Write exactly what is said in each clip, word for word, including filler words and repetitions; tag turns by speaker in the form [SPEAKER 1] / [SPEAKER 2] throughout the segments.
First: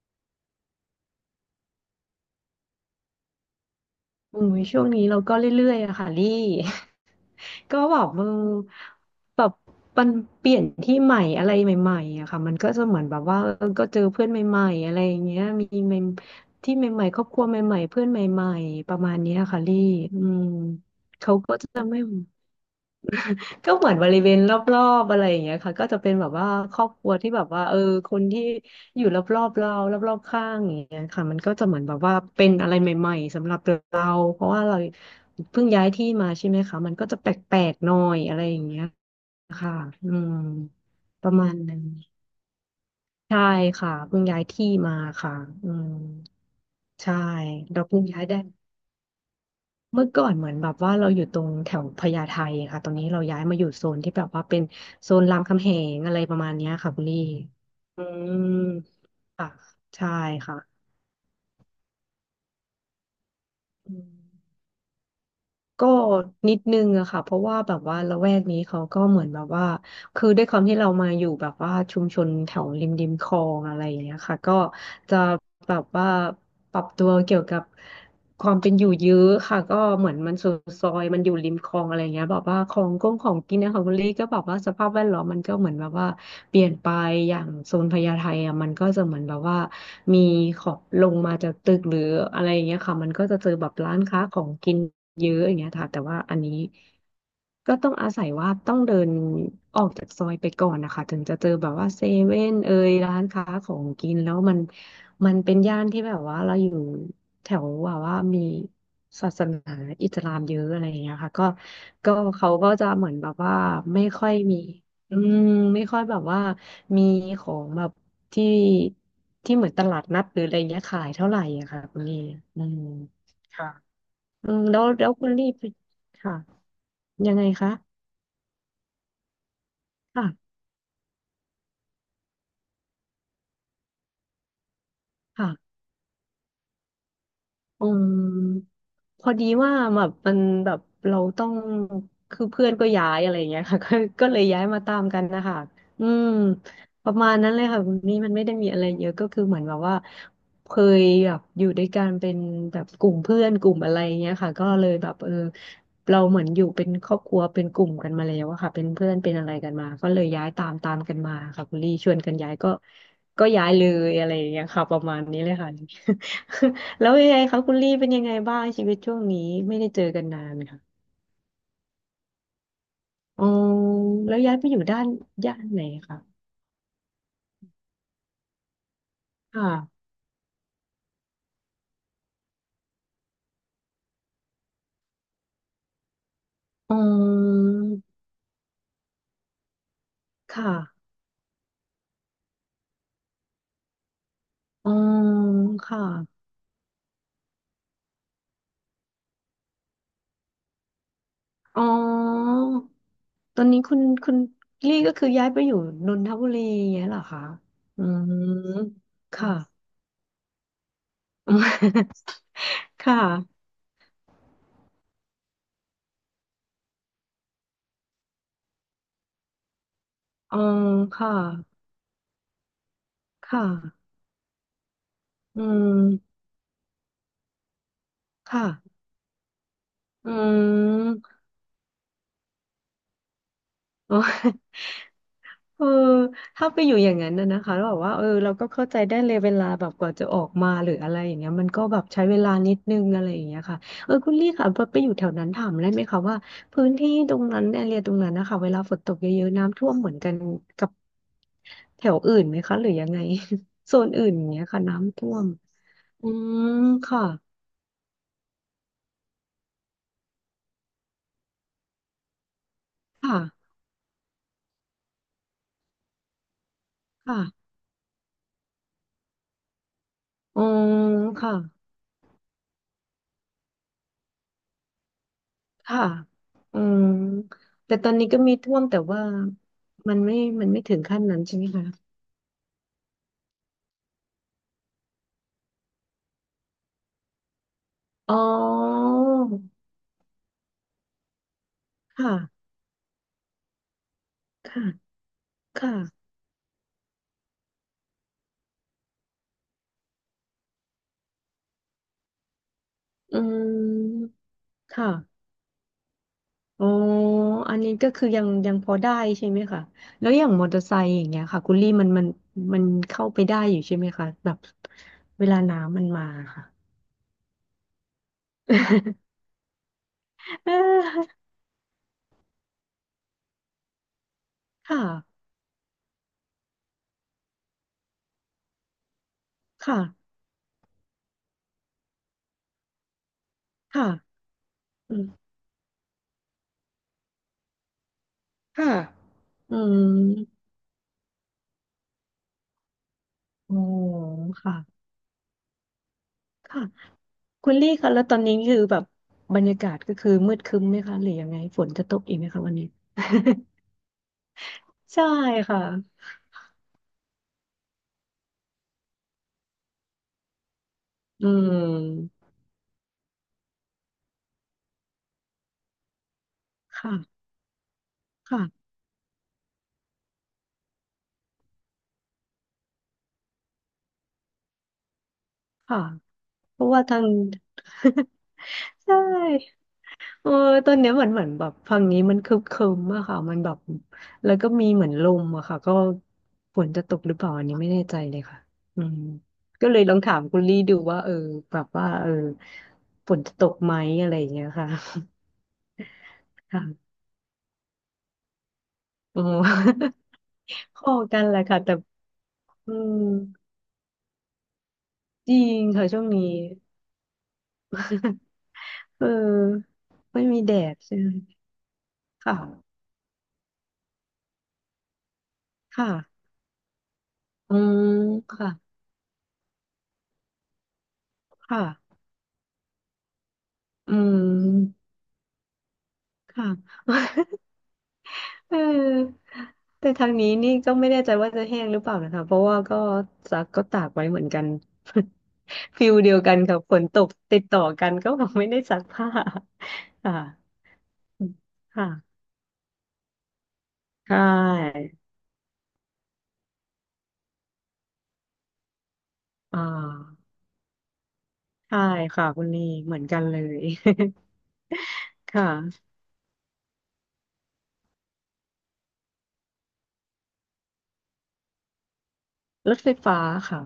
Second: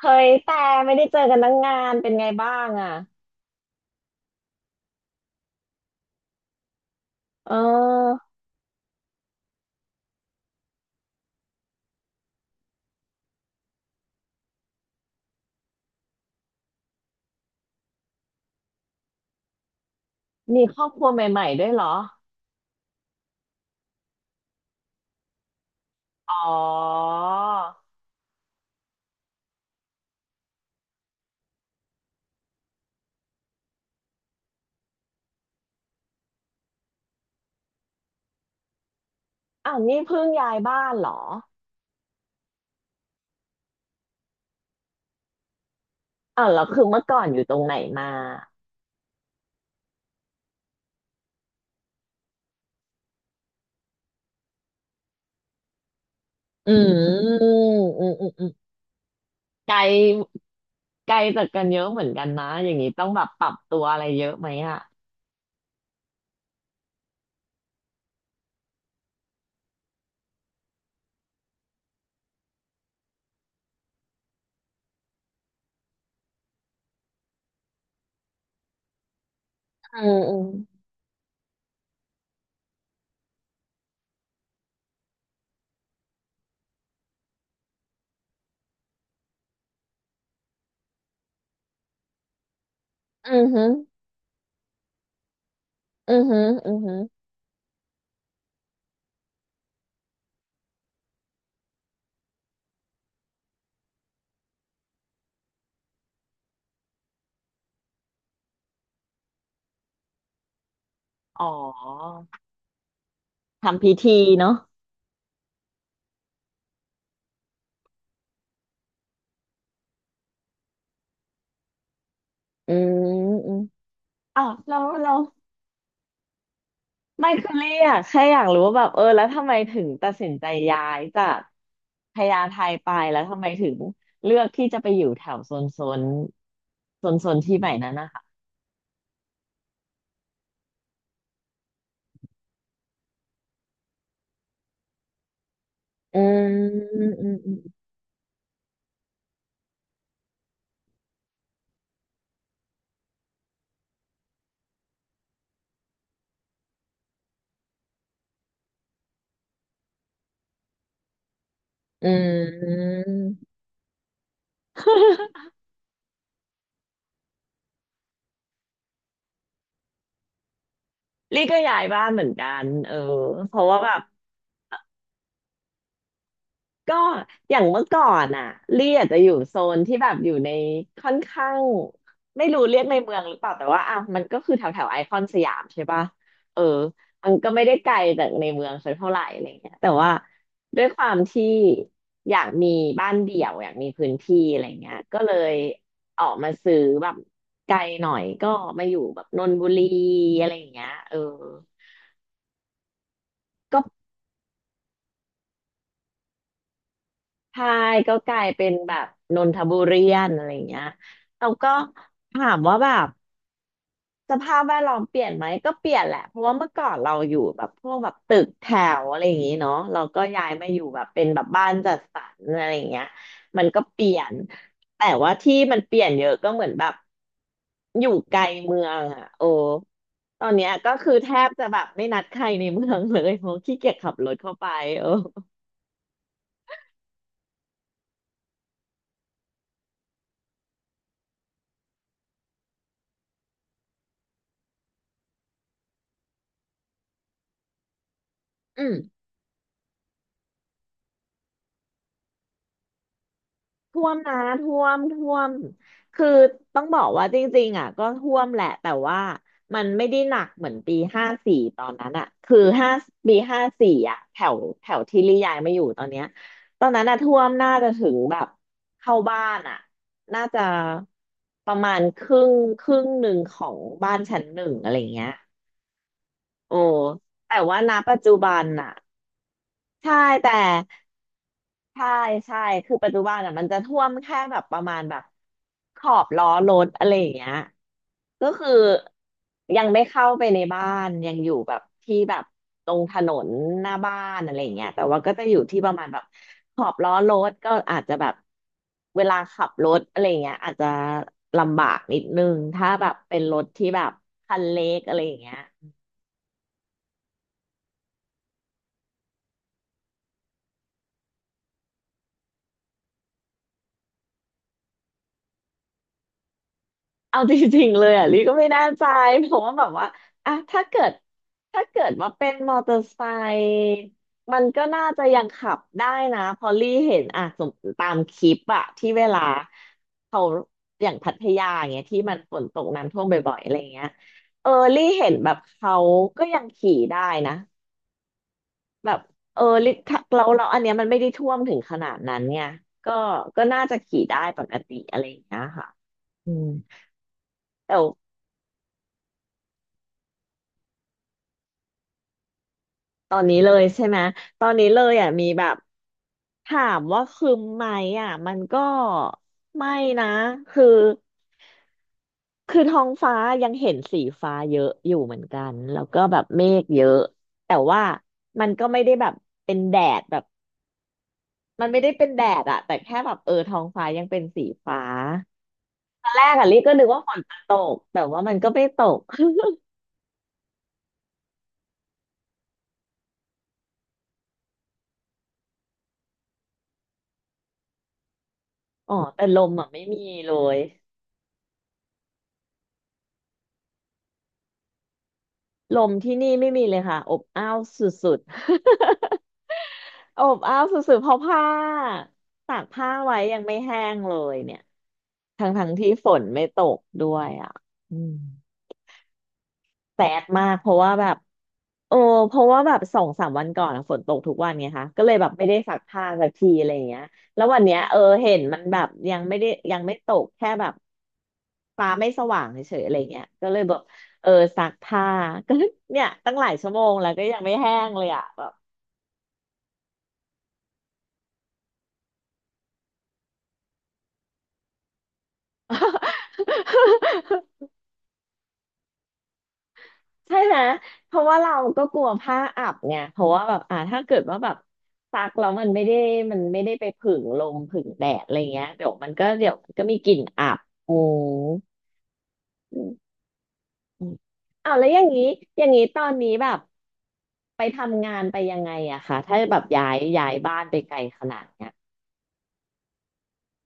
[SPEAKER 1] เฮ้ยแต่ไม่ได้เจอกันตั้งงานเป็นไงบ้างอ่ะ
[SPEAKER 2] อุ้ยช่วงนี้เราก็เรื่อยๆอะค่ะลี่
[SPEAKER 1] เ
[SPEAKER 2] ก็แบบเอ
[SPEAKER 1] ออ
[SPEAKER 2] อแบบมันเปลี่ยนที่ใหม่อะไรใหม่ๆอะค่ะมันก็จะเหมือนแบบว่าเออก็เจอเพื่อนใหม่ๆอะไรอย่างเงี้ยมีใหม่ที่ใหม่ๆครอบครัวใหม่ๆเพื่อนใหม่ๆประมาณเนี้ยค่ะลี่อืม
[SPEAKER 1] มีครอบครัว
[SPEAKER 2] เขา
[SPEAKER 1] ใหม่
[SPEAKER 2] ก็
[SPEAKER 1] ๆด้ว
[SPEAKER 2] จะ
[SPEAKER 1] ยเหรอ
[SPEAKER 2] ไม่ ก็เหมือนบริเวณรอบๆอะไรอย่างเงี้ยค่ะก็จะเป็นแบบ
[SPEAKER 1] อ๋
[SPEAKER 2] ว่าครอบค
[SPEAKER 1] อ
[SPEAKER 2] รัวที่แบบว่าเออคนที่อยู่รอบๆเรารอบๆข้างอย่างเงี้ยค่ะมันก็จะเหมือนแบบว่าเป็นอะไรใหม่ๆสำหรับเราเพราะว่าเราเพิ่งย้ายที่มาใช่ไหมคะมันก็จะแปลกๆหน่อยอะไรอย่างเงี้ยค่ะ
[SPEAKER 1] อ้าวนี่
[SPEAKER 2] อื
[SPEAKER 1] เพิ่ง
[SPEAKER 2] ม
[SPEAKER 1] ย้ายบ้านเหรอ
[SPEAKER 2] ประมาณนั้นใช่ค่ะเพิ่งย้ายที่มาค่ะอืม
[SPEAKER 1] อ้าวแล้วคือเมื่อ
[SPEAKER 2] ใช่
[SPEAKER 1] ก่อนอยู่ตรงไหน
[SPEAKER 2] เราเพิ่
[SPEAKER 1] มา
[SPEAKER 2] งย้ายได้ เมื่อก่อนเหมือนแบบว่าเราอยู่ตรงแถวพญาไทค่ะตอนนี้เราย้ายมาอยู่โซนที่แบบว่าเป็นโซนรามคำแหงอะไรประมาณเนี้
[SPEAKER 1] อื
[SPEAKER 2] ยค่ะคุณลี่
[SPEAKER 1] มอืม
[SPEAKER 2] อื
[SPEAKER 1] อืมอืม
[SPEAKER 2] ม
[SPEAKER 1] อ
[SPEAKER 2] ค่ะ
[SPEAKER 1] ไกล
[SPEAKER 2] ใช่ค่ะ
[SPEAKER 1] ไกลจากกันเยอะเหมือนกันนะอย่างนี้ต้องแบบปรับตัว
[SPEAKER 2] อื
[SPEAKER 1] อะไร
[SPEAKER 2] ม
[SPEAKER 1] เยอะไหมอ่ะ
[SPEAKER 2] ก็นิดนึงอะค่ะเพราะว่าแบบว่าละแวกนี้เขาก็เหมือนแบบว่า คือด้วยความที่เรามาอยู่แบบว่าชุมชนแถวริมริมคลองอะไรอย่างเงี้ยค่ะก็จะแบบว่าปรับตัวเกี่ยวกับ ความเป็นอยู่เยอะค่ะก็
[SPEAKER 1] อื
[SPEAKER 2] เหมือน
[SPEAKER 1] ม
[SPEAKER 2] มั
[SPEAKER 1] อื
[SPEAKER 2] น
[SPEAKER 1] ม
[SPEAKER 2] สุดซอยมันอยู่ริมคลองอะไรเงี้ยแบอกว่าของกงของกินนะของคุณลี่ก็บอกว่าสภาพแวดล้อมมันก็เหมือนแบบว่าเปลี่ยนไปอย่างโซนพญาไทอ่ะมันก็จะเหมือนแบบว่ามีขอบลงมาจากตึกหรืออะไรเงี้ยค่ะมันก็
[SPEAKER 1] อื
[SPEAKER 2] จะ
[SPEAKER 1] ม
[SPEAKER 2] เจอ
[SPEAKER 1] ฮึ
[SPEAKER 2] แบบร้านค้าของกินเยอะอย่างเงี้ยค่ะแต่
[SPEAKER 1] อื
[SPEAKER 2] ว่า
[SPEAKER 1] ม
[SPEAKER 2] อั
[SPEAKER 1] ฮึ
[SPEAKER 2] นนี้
[SPEAKER 1] อืมฮึ
[SPEAKER 2] ก็ต้องอาศัยว่าต้องเดินออกจากซอยไปก่อนนะคะถึงจะเจอแบบว่าเซเว่นเอยร้านค้าของกินแล้วมันมันเป็นย่านที่แบบว่าเราอยู่แถวว่าว่ามีศาสนาอิสลามเยอะอะไรอย่างเงี้ยค่ะ
[SPEAKER 1] อ๋
[SPEAKER 2] ก็ก็
[SPEAKER 1] อ
[SPEAKER 2] เขาก็จะเหมือนแบบว่า
[SPEAKER 1] ทำพิ
[SPEAKER 2] ไม่
[SPEAKER 1] ธี
[SPEAKER 2] ค่อย
[SPEAKER 1] เนาะ
[SPEAKER 2] มีอืมไม่ค่อยแบบว่ามีของแบบที่ที่เหมือนตลาดนัดหรืออะไรเงี้ยขายเท่าไหร่อะค่ะคุณลี่อื
[SPEAKER 1] อื
[SPEAKER 2] ม
[SPEAKER 1] มอืม
[SPEAKER 2] ค่ะ
[SPEAKER 1] อ้า
[SPEAKER 2] อื
[SPEAKER 1] ว
[SPEAKER 2] ม
[SPEAKER 1] แล้
[SPEAKER 2] แล้
[SPEAKER 1] ว
[SPEAKER 2] วแล้
[SPEAKER 1] แล้
[SPEAKER 2] ว
[SPEAKER 1] ว
[SPEAKER 2] คุณลี่ไปค่ะ
[SPEAKER 1] ไม่
[SPEAKER 2] ยังไง
[SPEAKER 1] คือเรี
[SPEAKER 2] คะ
[SPEAKER 1] ยกแค่อยากรู้ว่าแบบเออแล้วทำไมถึงตัดสินใจ
[SPEAKER 2] ค่ะ
[SPEAKER 1] ย้ายจากพญาไทไปแล้วทำไมถึงเลือกที่จะไปอยู่แถวโซ
[SPEAKER 2] ค่ะ
[SPEAKER 1] นโซนโซนโซนที่ใหม่
[SPEAKER 2] อื
[SPEAKER 1] นั้นนะคะ
[SPEAKER 2] มพอดีว่าแบบมันแบบเราต้องคือเพื่อนก็ย้ายอะไรอย่างเงี้ยค่ะ ก็ก็เลยย้ายมาตามกันนะคะอื
[SPEAKER 1] อื
[SPEAKER 2] ม
[SPEAKER 1] ม
[SPEAKER 2] ประ
[SPEAKER 1] อื
[SPEAKER 2] มา
[SPEAKER 1] ม
[SPEAKER 2] ณ
[SPEAKER 1] อื
[SPEAKER 2] นั้น
[SPEAKER 1] ม
[SPEAKER 2] เลยค่ะคุณนี่มันไม่ได้มีอะไรเยอะก็คือเหมือนแบบว่าเคยแบบอยู่ด้วยกันเป็นแบบกลุ่มเพื่อนกลุ่มอะไรอย่างเงี้ยค่ะก็เลยแบบเออเราเหมือนอยู่เป็นครอบครัวเป็นกลุ่มกันมาแล้วอะค่ะเป็นเพื่อนเป็นอะไรกันมาก็เลยย้ายตามตามกันมาค่ะคุณลี่
[SPEAKER 1] อื
[SPEAKER 2] ชวนกันย้ายก็
[SPEAKER 1] ม
[SPEAKER 2] ก็ย้ายเลยอะไรอย่างเงี้ยค่ะประมาณนี้ เลยค่ะ แล้วยังไงคะคุณลี่เป็นยังไงบ้างชีวิตช่วงนี้ไม่ได้เจอกันนานค่ะ
[SPEAKER 1] ลี่ก็ย้ายบ้านเหมือนกันเออ
[SPEAKER 2] อ๋อ
[SPEAKER 1] เพราะว่าแบบ
[SPEAKER 2] แล้วย้ายไปอยู่ด้านย่านไหนคะ
[SPEAKER 1] ก็อย่างเมื่อก่อนอ่ะลี่อาจจะอยู่โซนที่
[SPEAKER 2] ค่ะ
[SPEAKER 1] แบบอยู่ในค่อนข้างไม่รู้เรียกในเมืองหรือเปล่าแต่ว่าอ่ะมันก็คือแถวแถวไอคอนสยามใช่ปะเออ
[SPEAKER 2] อ๋
[SPEAKER 1] มันก็ไม่
[SPEAKER 2] อ
[SPEAKER 1] ได้ไกลจากในเมืองสักเท่าไหร่อะไรเงี้ยแต่ว่า
[SPEAKER 2] ค่ะ
[SPEAKER 1] ด้วยความที่อยากมีบ้านเดี่ยวอยากมีพื้นที่อะไร
[SPEAKER 2] อ๋
[SPEAKER 1] เงี้
[SPEAKER 2] อ
[SPEAKER 1] ยก็เลย
[SPEAKER 2] ค่ะ
[SPEAKER 1] ออกมาซื้อแบบไกลหน่อยก็มาอยู่แบบนนทบุรีอะไรอย่างเงี้ยเออ
[SPEAKER 2] อ๋อตอนนี้คุณคุณลี่ก็คือย้ายไปอยู่นนทบุรีอย่างเงี้ยเหรอคะ
[SPEAKER 1] ใช่
[SPEAKER 2] อื
[SPEAKER 1] ก็กลายเป็นแบ
[SPEAKER 2] ม
[SPEAKER 1] บนน
[SPEAKER 2] ค่ะ
[SPEAKER 1] ทบุรีนอะไรอย่างเงี้ยเราก็ถามว่าแบ บ
[SPEAKER 2] ค่ะ
[SPEAKER 1] สภาพแวดล้อมเปลี่ยนไหมก็เปลี่ยนแหละเพราะว่าเมื่อก่อนเราอยู่แบบพวกแบบตึกแถวอะไรอย่างงี้เนาะเราก็ย้าย
[SPEAKER 2] อ๋อ
[SPEAKER 1] มาอยู่แบบเป็น
[SPEAKER 2] ค่ะ
[SPEAKER 1] แบบบ้านจัดสรรอะไรอย่างเงี้ยมั
[SPEAKER 2] ค่ะ
[SPEAKER 1] นก็เปลี่ยนแต่ว่าที่
[SPEAKER 2] อื
[SPEAKER 1] มันเปลี่ยนเยอะ
[SPEAKER 2] ม
[SPEAKER 1] ก็เหมือนแบบอยู่ไกลเมือ
[SPEAKER 2] ค่ะ
[SPEAKER 1] งอ่ะโอ้
[SPEAKER 2] อื
[SPEAKER 1] ตอนเนี้ยก็คือแท
[SPEAKER 2] ม
[SPEAKER 1] บจะแบบไม่นัดใครในเมืองเลยเพราะขี้เกียจขับ
[SPEAKER 2] โอ้
[SPEAKER 1] รถเข้าไป เออ
[SPEAKER 2] เออถ้าไปอยู่อย่างนั้นนะนะคะแล้วแบบว่าเออเราก็เข้าใจได้เลยเวลาแบบกว่าจะออกมาหรืออะไรอย่างเงี้ยมันก็แบบใช้เวลานิดนึงอะไรอย่างเงี้ยค่ะเออคุณลี่ค่ะพอไปอยู่แถวนั้นถามได้ไหมคะว่าพื้นที่ตรงนั้นแอเรียตรงนั้นนะคะเวลา
[SPEAKER 1] อื
[SPEAKER 2] ฝ
[SPEAKER 1] ม
[SPEAKER 2] นตกเยอะๆน้ำท่วมเหมือนกันกับแถวอื่นไหมคะหรือยังไง โซ
[SPEAKER 1] ท่ว
[SPEAKER 2] น
[SPEAKER 1] ม
[SPEAKER 2] อื่น
[SPEAKER 1] นะ
[SPEAKER 2] อย่างเงี้ย
[SPEAKER 1] ท่
[SPEAKER 2] ค่ะ
[SPEAKER 1] วม
[SPEAKER 2] น้ำ
[SPEAKER 1] ท่
[SPEAKER 2] ท่
[SPEAKER 1] ว
[SPEAKER 2] วม
[SPEAKER 1] มคื
[SPEAKER 2] อื
[SPEAKER 1] อ
[SPEAKER 2] ม
[SPEAKER 1] ต้องบอก
[SPEAKER 2] ค่ะ
[SPEAKER 1] ว่าจริงๆอ่ะก็ท่วมแหละแต่ว่ามันไม่ได้หนักเหมือนปีห้าสี่ตอนนั้นอ่ะคือห้าปี
[SPEAKER 2] ค่ะ
[SPEAKER 1] ห้าสี่อ่ะแถวแถวที่ลี่ยายมาอยู่ตอนเนี้ยตอนนั้นอ่ะท่วมน่า
[SPEAKER 2] ค่ะ
[SPEAKER 1] จะถึงแบบเข้าบ้านอ่ะน่า
[SPEAKER 2] อื
[SPEAKER 1] จะ
[SPEAKER 2] มค่ะ
[SPEAKER 1] ประมาณครึ่งครึ่งหนึ่งของบ้านชั้นหนึ่งอะไรเงี้ย
[SPEAKER 2] ค่ะ
[SPEAKER 1] โอ้
[SPEAKER 2] อืม
[SPEAKER 1] แต่ว่าณ
[SPEAKER 2] แต่ตอน
[SPEAKER 1] ปัจ
[SPEAKER 2] นี้
[SPEAKER 1] จุ
[SPEAKER 2] ก็
[SPEAKER 1] บั
[SPEAKER 2] มี
[SPEAKER 1] น
[SPEAKER 2] ท่วม
[SPEAKER 1] อ่ะ
[SPEAKER 2] แต่ว่า
[SPEAKER 1] ใช่
[SPEAKER 2] มันไม่
[SPEAKER 1] แต่
[SPEAKER 2] มันไม่ถึงขั้นนั้นใช่ไหมคะ
[SPEAKER 1] ใช่ใช่คือปัจจุบันอ่ะมันจะท่วมแค่แบบประมาณแบบขอบล้อรถอะไรอย่างเงี้ย
[SPEAKER 2] อ๋อ
[SPEAKER 1] ก็คือยังไม่เข้าไปในบ้านยังอยู่แบบที่แบบ
[SPEAKER 2] ค่ะ
[SPEAKER 1] ตรงถนนหน้าบ้านอะไรอย่าง
[SPEAKER 2] ค่ะ
[SPEAKER 1] เงี้ยแต่ว่าก็จะอยู่ที่
[SPEAKER 2] ค
[SPEAKER 1] ประมาณแบบ
[SPEAKER 2] ่ะ
[SPEAKER 1] ขอบล้อรถก็อาจจะแบบเวลาขับรถอะไรอย่างเงี้ยอาจจะลำบากนิดนึงถ้าแบบเป็
[SPEAKER 2] อื
[SPEAKER 1] นรถที่แบบ
[SPEAKER 2] ม
[SPEAKER 1] คันเล็กอะไรอย่าง
[SPEAKER 2] ค่ะ
[SPEAKER 1] เงี้ย
[SPEAKER 2] อ๋ออันนี้ก็คือยังยังพอได้ใช่ไหมคะแล้วอย่างมอเตอร์ไซค์อย่างเงี้ยค่ะคุณลี่มันมันมันเข้าไปได้อยู่ใช่ไหมคะแบบเวลาน้ำมันมาค่ะ
[SPEAKER 1] เอาจริงๆเลยอ่ะลี่ก็ไม่แน่ใจ เพราะว่าแบบว่าอ่ะ
[SPEAKER 2] เอ
[SPEAKER 1] ถ้าเกิด
[SPEAKER 2] อ
[SPEAKER 1] ถ้าเกิดว่าเป็นมอเตอร์ไซค์มันก็
[SPEAKER 2] ค่ะ
[SPEAKER 1] น่าจะยังขับได้นะเพอลี่เห็นอ่ะสมตามคลิปอ่ะที่เวลา
[SPEAKER 2] ค่ะ
[SPEAKER 1] เขาอย่างพัทยาอย่างเงี้ยที่มันฝนตกน้ำท่วมบ่อยๆอะไรเงี้
[SPEAKER 2] ค่ะ
[SPEAKER 1] ยเออลี่
[SPEAKER 2] อื
[SPEAKER 1] เห็นแบ
[SPEAKER 2] ม
[SPEAKER 1] บเขาก็ยังขี่ได้นะ
[SPEAKER 2] ค่ะ
[SPEAKER 1] แบบเออ
[SPEAKER 2] อื
[SPEAKER 1] ลี่
[SPEAKER 2] ม
[SPEAKER 1] ถ้าเราเราอันเนี้ยมันไม่ได้ท่วมถึงขนาดนั้นเนี่ยก็ก็
[SPEAKER 2] โอ้
[SPEAKER 1] น่าจะขี่ได้ปก
[SPEAKER 2] ค่ะ
[SPEAKER 1] ติอะไรอย่างเงี้ยค่ะอืม
[SPEAKER 2] ค่ะ คุณลี่คะแล้วตอนนี้คือแบบบรรยากาศก็คือมืดครึ้มไหมคะหรือยังไงฝนจะตกอีกไหมคะวันนี้
[SPEAKER 1] ตอนนี้เลยใช่ไหมตอนนี้ เลย
[SPEAKER 2] ใช่
[SPEAKER 1] อ่ะมีแบบ
[SPEAKER 2] ค่ะ
[SPEAKER 1] ถามว่าคืมไหมอ่ะมันก็ไม่นะคือ
[SPEAKER 2] อืม
[SPEAKER 1] คือท้องฟ้ายังเห็นสีฟ้าเยอะอยู่เหมือนกันแล้วก็แบบเมฆเยอะ
[SPEAKER 2] ค่ะ
[SPEAKER 1] แต่ว่ามัน
[SPEAKER 2] ค่ะ
[SPEAKER 1] ก็ไม่ได้แบบเป็นแดดแบบมันไม่ได้เป็นแดดอะแต่แค่แบบเออท้องฟ้ายังเป็นสีฟ้า
[SPEAKER 2] ค่ะ
[SPEAKER 1] ตอนแรกอ่ะลิ
[SPEAKER 2] เพราะ
[SPEAKER 1] ก็
[SPEAKER 2] ว่า
[SPEAKER 1] นึก
[SPEAKER 2] ทา
[SPEAKER 1] ว่า
[SPEAKER 2] ง
[SPEAKER 1] ฝนจะต กแต่ว่ามันก็ไม่ต
[SPEAKER 2] ใช่
[SPEAKER 1] ก
[SPEAKER 2] เออตอนเนี้ยเหมือนเหมือนแบบฝั่งนี้มันครึ้มครึ้มอะค่ะมันแบบแล้วก็มีเหมือนลมอะค่ะก็ฝนจะตกหรือเปล่าอันนี้ไม่แน่ใจเลยค่ะอื
[SPEAKER 1] อ๋อ
[SPEAKER 2] ม
[SPEAKER 1] แต่ลมอะ
[SPEAKER 2] ก็เล
[SPEAKER 1] ไม่
[SPEAKER 2] ยลอ
[SPEAKER 1] มี
[SPEAKER 2] งถาม
[SPEAKER 1] เล
[SPEAKER 2] คุณ
[SPEAKER 1] ย
[SPEAKER 2] ลี่ดูว่าเออแบบว่าเออฝนจะตกไหมอะไรอย่างเงี้ยค่ะ
[SPEAKER 1] ลมที่นี่ไม่
[SPEAKER 2] ค่ะ
[SPEAKER 1] มีเลยค่ะอบอ้าวสุด
[SPEAKER 2] โอ้
[SPEAKER 1] ๆ อบอ้าว
[SPEAKER 2] พอ
[SPEAKER 1] สุดๆเพราะ
[SPEAKER 2] กันแห
[SPEAKER 1] ผ้า
[SPEAKER 2] ละค่ะแต่
[SPEAKER 1] ตาก
[SPEAKER 2] อื
[SPEAKER 1] ผ้า
[SPEAKER 2] ม
[SPEAKER 1] ไว้ยังไม่แห้งเลยเนี่ย
[SPEAKER 2] จริ
[SPEAKER 1] ทั้ง
[SPEAKER 2] ง
[SPEAKER 1] ทั้ง
[SPEAKER 2] ค่ะ
[SPEAKER 1] ที่
[SPEAKER 2] ช่ว
[SPEAKER 1] ฝ
[SPEAKER 2] ง
[SPEAKER 1] น
[SPEAKER 2] นี้
[SPEAKER 1] ไม่ตกด้วยอ่ะอืม
[SPEAKER 2] เออ
[SPEAKER 1] แสบ
[SPEAKER 2] ไม่มี
[SPEAKER 1] มา
[SPEAKER 2] แด
[SPEAKER 1] กเพ
[SPEAKER 2] ด
[SPEAKER 1] ราะว่า
[SPEAKER 2] ใช่
[SPEAKER 1] แบ
[SPEAKER 2] ไหม
[SPEAKER 1] บโอ้เพราะว่าแบ
[SPEAKER 2] ค่ะ
[SPEAKER 1] บสองสามวันก่อนอะฝนตกทุกวันไงคะก็เลยแบบไม่ได้ซัก
[SPEAKER 2] ค่ะ
[SPEAKER 1] ผ้าสักทีอะไรอย่างเงี้ยแล้ว
[SPEAKER 2] อื
[SPEAKER 1] วันเนี้
[SPEAKER 2] ม
[SPEAKER 1] ยเออเห็น
[SPEAKER 2] ค่ะ
[SPEAKER 1] มันแบบยังไม่ได้ยังไม่ตกแค่แบบ
[SPEAKER 2] ค่ะ
[SPEAKER 1] ฟ้าไม่สว่างเฉยๆอะไรเงี้ยก็เลยแบบ
[SPEAKER 2] อื
[SPEAKER 1] เออซัก
[SPEAKER 2] ม
[SPEAKER 1] ผ้า ก็เนี่ยตั้งห
[SPEAKER 2] ค่ะ
[SPEAKER 1] ลายชั่วโมงแล้วก็ยังไม่แห้งเลยอ่ะแบ บ
[SPEAKER 2] เออแต่ทางนี้นี่ก็ไม่แน่ใจว่าจะแห้งหรือเปล่านะคะเพราะว่าก็ซักก็ตากไว้เหมือนกัน ฟิลเดียวกันกับฝนตกติดต่อ กันก็แบบไม่ได้ซักผ้า ค่ะ
[SPEAKER 1] ใช่ไหม เพราะว่าเราก็
[SPEAKER 2] ค่ะ
[SPEAKER 1] กลัวผ้าอับไงเพราะว่าแบบอ่าถ้า
[SPEAKER 2] ใช
[SPEAKER 1] เกิดว่าแบบ
[SPEAKER 2] ่
[SPEAKER 1] ซักแล้วมันไม่ได้มันไม่ได้ไปผึ่งลมผึ่งแดดอะไรเงี้ยเดี๋ยวมันก็เดี๋ยว
[SPEAKER 2] อ่
[SPEAKER 1] มันก็มีกลิ่น
[SPEAKER 2] า
[SPEAKER 1] อับโอ้
[SPEAKER 2] ใช่ค่ะคุณลี
[SPEAKER 1] อืม
[SPEAKER 2] เหมือนกันเลย
[SPEAKER 1] อื มอ้าวแล้วอย่างนี้
[SPEAKER 2] ค
[SPEAKER 1] อย่างนี้
[SPEAKER 2] ่ะ
[SPEAKER 1] ตอนนี้แบบไปทำงานไปยังไงอะคะถ้าแบบย้ายย้ายบ้านไปไกลขนาดเนี้ย
[SPEAKER 2] รถไฟฟ้าค่ะ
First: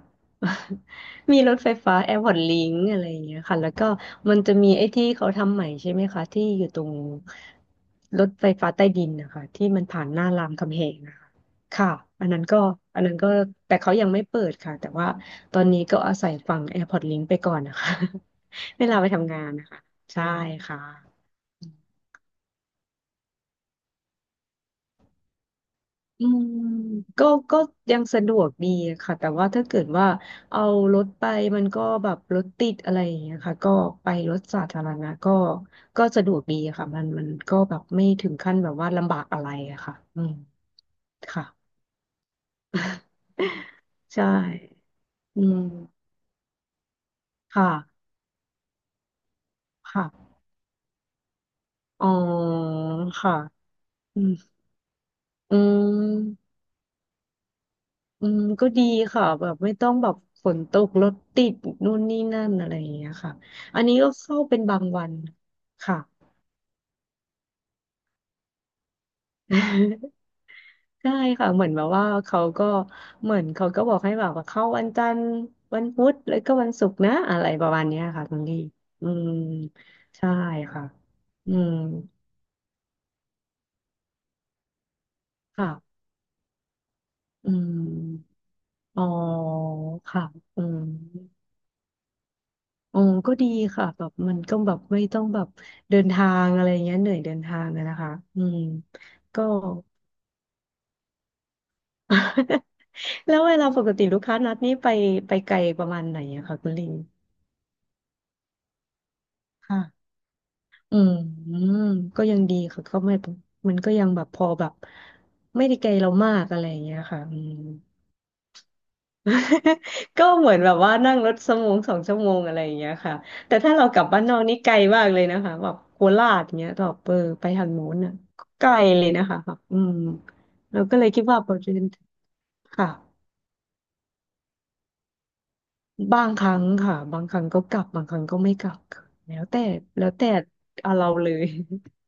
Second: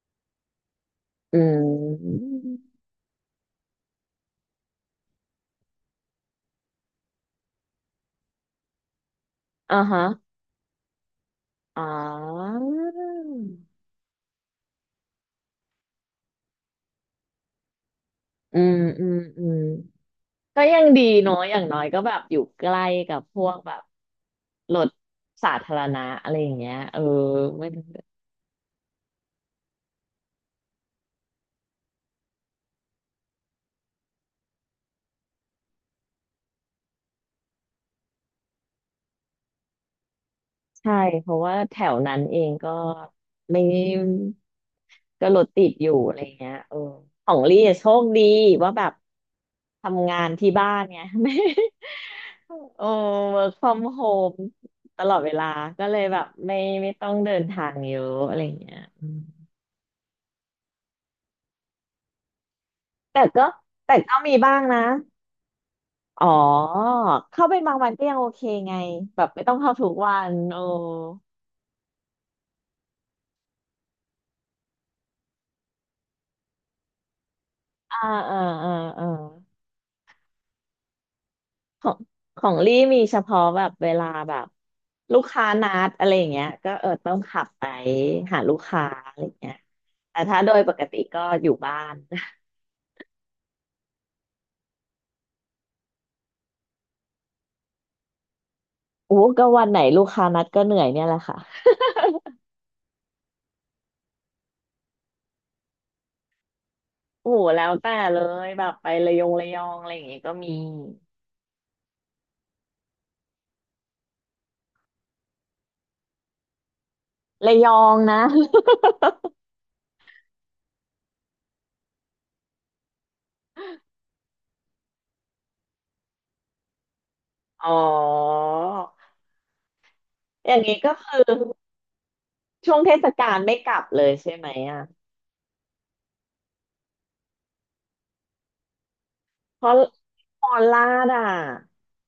[SPEAKER 1] อื
[SPEAKER 2] มีรถไฟฟ้าแอร์
[SPEAKER 1] ม
[SPEAKER 2] พอร์ตลิงก์อะไรอย่างเงี้ยค่ะแล้วก็มันจะมีไอ้ที่เขาทำใหม่ใช่ไหมคะที่อยู่ตรงรถไฟฟ้าใต้ดินนะคะที่
[SPEAKER 1] อ่า
[SPEAKER 2] มัน
[SPEAKER 1] ฮะ
[SPEAKER 2] ผ่านหน้ารามคำแหงนะคะ
[SPEAKER 1] อ๋อ
[SPEAKER 2] ค่ะอันนั้นก็อันนั้นก็แต่เขายังไม่เปิดค่ะแต่ว่าตอนนี้ก็อาศัยฝั่งแอร์พอร์ตลิงก์ไปก่อนนะคะ
[SPEAKER 1] อื ม
[SPEAKER 2] เวลา
[SPEAKER 1] อื
[SPEAKER 2] ไป
[SPEAKER 1] ม
[SPEAKER 2] ทำงา
[SPEAKER 1] อื
[SPEAKER 2] น
[SPEAKER 1] ม
[SPEAKER 2] นะคะใช่
[SPEAKER 1] ก็
[SPEAKER 2] ค่
[SPEAKER 1] ยังดี
[SPEAKER 2] ะ
[SPEAKER 1] เนาะอย่างน้อยก็แบบอยู่ใกล้กับพวกแบบรถสาธารณะ
[SPEAKER 2] อื
[SPEAKER 1] อะไร
[SPEAKER 2] ม
[SPEAKER 1] อย่างเงี้ยเออ
[SPEAKER 2] ก็ก็
[SPEAKER 1] ไม่
[SPEAKER 2] ยังสะดวกดีค่ะแต่ว่าถ้าเกิดว่าเอารถไปมันก็แบบรถติดอะไรอย่างเงี้ยค่ะก็ไปรถสาธารณะก็ก็สะดวกดีค่ะมันมันก็แบบไม่ถึงขั้นแบบว่าลำบากอะไรอะค่ะอืม
[SPEAKER 1] ใช่เพราะ
[SPEAKER 2] ค่ะ
[SPEAKER 1] ว่าแถวนั้นเองก็ไม่
[SPEAKER 2] ใช่
[SPEAKER 1] ก็ร
[SPEAKER 2] อื
[SPEAKER 1] ถติดอยู่
[SPEAKER 2] ม
[SPEAKER 1] อะไรอย่างเงี้ยเออของลี่
[SPEAKER 2] ค่ะ
[SPEAKER 1] อะโชคดีว่าแบบทำงา
[SPEAKER 2] ค่ะ
[SPEAKER 1] นที่บ้านเนี่ย ไม่
[SPEAKER 2] อ๋อ
[SPEAKER 1] โอ้
[SPEAKER 2] ค่ะ
[SPEAKER 1] work from
[SPEAKER 2] อืม
[SPEAKER 1] home ตลอดเวลา
[SPEAKER 2] อื
[SPEAKER 1] ก็เลยแบบไม่
[SPEAKER 2] ม
[SPEAKER 1] ไม่ต้องเดินทางเยอะ
[SPEAKER 2] อื
[SPEAKER 1] อะไร
[SPEAKER 2] ม
[SPEAKER 1] อย่าง
[SPEAKER 2] ก็
[SPEAKER 1] เงี้ย
[SPEAKER 2] ดี
[SPEAKER 1] อืม
[SPEAKER 2] ค่ะแบบไม่ต้องแบบฝนตกรถติดนู่นนี่นั่นอะไรอย่างเงี้ย
[SPEAKER 1] แต่
[SPEAKER 2] ค่ะ
[SPEAKER 1] ก็
[SPEAKER 2] อัน
[SPEAKER 1] แต่
[SPEAKER 2] นี้ก็
[SPEAKER 1] ก็มี
[SPEAKER 2] เข้า
[SPEAKER 1] บ้า
[SPEAKER 2] เป็
[SPEAKER 1] ง
[SPEAKER 2] นบา
[SPEAKER 1] นะ
[SPEAKER 2] งวันค่ะ
[SPEAKER 1] อ๋อเข้าเป็นบางวันก็ยังโอเคไงแบบไม่ต้องเข้าทุกวั นโอ้
[SPEAKER 2] ใช่ค่ะเหมือนแบบว่าเขาก็เหมือนเขาก็บอกให้แบบว่าเข้าวันจันทร์วันพุธแล้วก็วันศุกร์นะอะไรประมาณ
[SPEAKER 1] อ่า
[SPEAKER 2] เนี้ยค่ะ
[SPEAKER 1] เออ
[SPEAKER 2] คุณดี
[SPEAKER 1] เออเออ
[SPEAKER 2] อืมใช่ค่ะอืม
[SPEAKER 1] ของของลี่มีเฉพาะแบบเวลาแบบลูกค้านัด
[SPEAKER 2] ค่ะ
[SPEAKER 1] อะไรอย่างเงี้ยก็เออต้องขับ
[SPEAKER 2] อื
[SPEAKER 1] ไป
[SPEAKER 2] ม
[SPEAKER 1] หาลูกค้า
[SPEAKER 2] อ๋อ
[SPEAKER 1] อะไรอย่างเงี้ยแต่
[SPEAKER 2] ค่ะ
[SPEAKER 1] ถ้าโดย
[SPEAKER 2] อื
[SPEAKER 1] ป
[SPEAKER 2] ม
[SPEAKER 1] กติก็อยู่บ้าน
[SPEAKER 2] อ๋อก็ดีค่ะแบบมันก็แบบไม่ต้องแบบเดินทางอะไรเงี้ยเหนื่อยเดินทางอะนะคะอืม
[SPEAKER 1] โอ้
[SPEAKER 2] ก็
[SPEAKER 1] ก็วันไหนลูกค้านัดก็เหนื่อยเนี่ยแหละค่ะ
[SPEAKER 2] แล้วเวลาปกติลูกค้านัดนี้ไปไปไกลประมาณไหนอะคะคุณลิง
[SPEAKER 1] โอ้โหแล้วแต่เลยแบบไประยองระยองอะไรอย่า
[SPEAKER 2] ค่ะ
[SPEAKER 1] งงี้ก็มี
[SPEAKER 2] อืมมก็ยังดีค่ะก็ไม่มันก็ยังแบบพอแบบไม่ได้ไกลเรามากอะไรอย่างเงี้ยค่ะอืม
[SPEAKER 1] ระยองนะ
[SPEAKER 2] ก็เหมือนแบบว่านั่งรถสมงสองชั่วโมงอะไรอย่างเงี้ยค่ะแต่ถ้าเรากลับบ้านนอกนี่ไกลมากเลยนะคะแบบโคราชเงี้ยต่อเปอร์ไป ทา
[SPEAKER 1] อ๋
[SPEAKER 2] งโน้นอ่ะก็
[SPEAKER 1] อ
[SPEAKER 2] ไกลเลยนะคะแบบอืม
[SPEAKER 1] อย่างนี้
[SPEAKER 2] เรา
[SPEAKER 1] ก็
[SPEAKER 2] ก็เลย
[SPEAKER 1] คือ
[SPEAKER 2] คิดว่าพอเรี
[SPEAKER 1] ช่วง
[SPEAKER 2] ค่ะ
[SPEAKER 1] เทศกาลไม่กลับเลยใช่ไหมอ่ะ
[SPEAKER 2] บางครั้งค่ะบางครั้งก็กลับบางครั้งก็ไม่กลับค่ะแล้วแต่
[SPEAKER 1] เพราะ
[SPEAKER 2] แล้วแต่
[SPEAKER 1] มอลลา
[SPEAKER 2] เอา
[SPEAKER 1] ด
[SPEAKER 2] เรา
[SPEAKER 1] อ่ะ
[SPEAKER 2] เลย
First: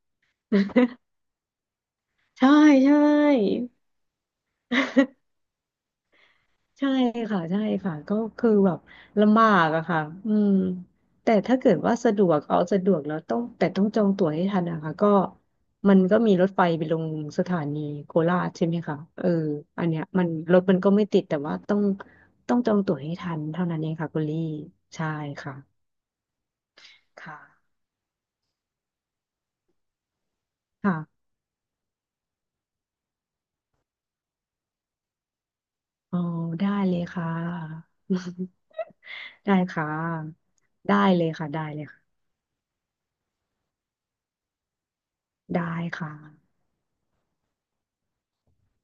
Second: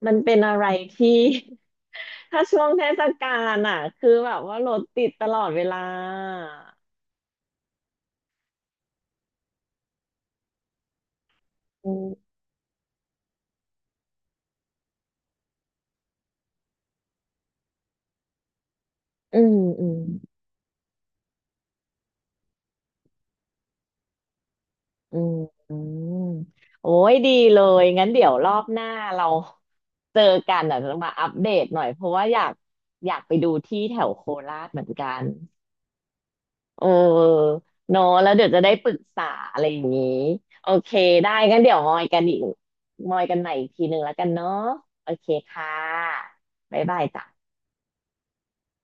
[SPEAKER 1] มันเป็นอะไรที่ ถ้า
[SPEAKER 2] ใช่
[SPEAKER 1] ช่วงเท
[SPEAKER 2] ใช
[SPEAKER 1] ศกาล
[SPEAKER 2] ่
[SPEAKER 1] อ่ะคือแบบว่ารถติดตลอดเวลา
[SPEAKER 2] ใช่ค่ะใช่ค่ะก็คือแบบลำบากอะค่ะอืมแต่ถ้าเกิด
[SPEAKER 1] อื
[SPEAKER 2] ว่าสะด
[SPEAKER 1] ม
[SPEAKER 2] วกเอาสะดวกแล้วต้องแต่ต้องจองตั๋วให้ทันนะคะก็มันก็มีรถไฟไปลงสถานีโคราชใช่ไหมคะเออ
[SPEAKER 1] อืม
[SPEAKER 2] อั
[SPEAKER 1] อื
[SPEAKER 2] น
[SPEAKER 1] ม
[SPEAKER 2] เนี้ยมันรถมันก็ไม่ติดแต่ว่าต้องต้องจองตั๋วให้ทันเท่านั้นเองค่ะคุณลี่ใช่
[SPEAKER 1] อืมอื
[SPEAKER 2] ค่ะ
[SPEAKER 1] มโอ้ยดีเล
[SPEAKER 2] ค่ะ
[SPEAKER 1] ยงั้นเดี๋ยวรอบหน้าเราเจอกันอ่ะจะ
[SPEAKER 2] ค่ะ
[SPEAKER 1] มาอัปเดตหน่อยเพราะว่าอยากอยากไปดูที่แถวโคราชเหมือนกัน
[SPEAKER 2] อ๋อได้
[SPEAKER 1] เ
[SPEAKER 2] เลยค่ะ
[SPEAKER 1] ออเนอะแล้วเดี๋ยวจะได้ปรึกษา
[SPEAKER 2] ได้
[SPEAKER 1] อะไรอย่าง
[SPEAKER 2] ค่ะ
[SPEAKER 1] นี้ โอเค
[SPEAKER 2] ได้เลย
[SPEAKER 1] ได้
[SPEAKER 2] ค่ะ
[SPEAKER 1] งั้น
[SPEAKER 2] ได้
[SPEAKER 1] เดี๋ยว
[SPEAKER 2] เลย
[SPEAKER 1] มอยกั
[SPEAKER 2] ค่ะ
[SPEAKER 1] นอีกมอยกันใหม่อีกทีหนึ่งแล้วกันเนาะโอเค
[SPEAKER 2] ได้
[SPEAKER 1] ค่
[SPEAKER 2] ค่ะ
[SPEAKER 1] ะบ๊ายบายจ้ะ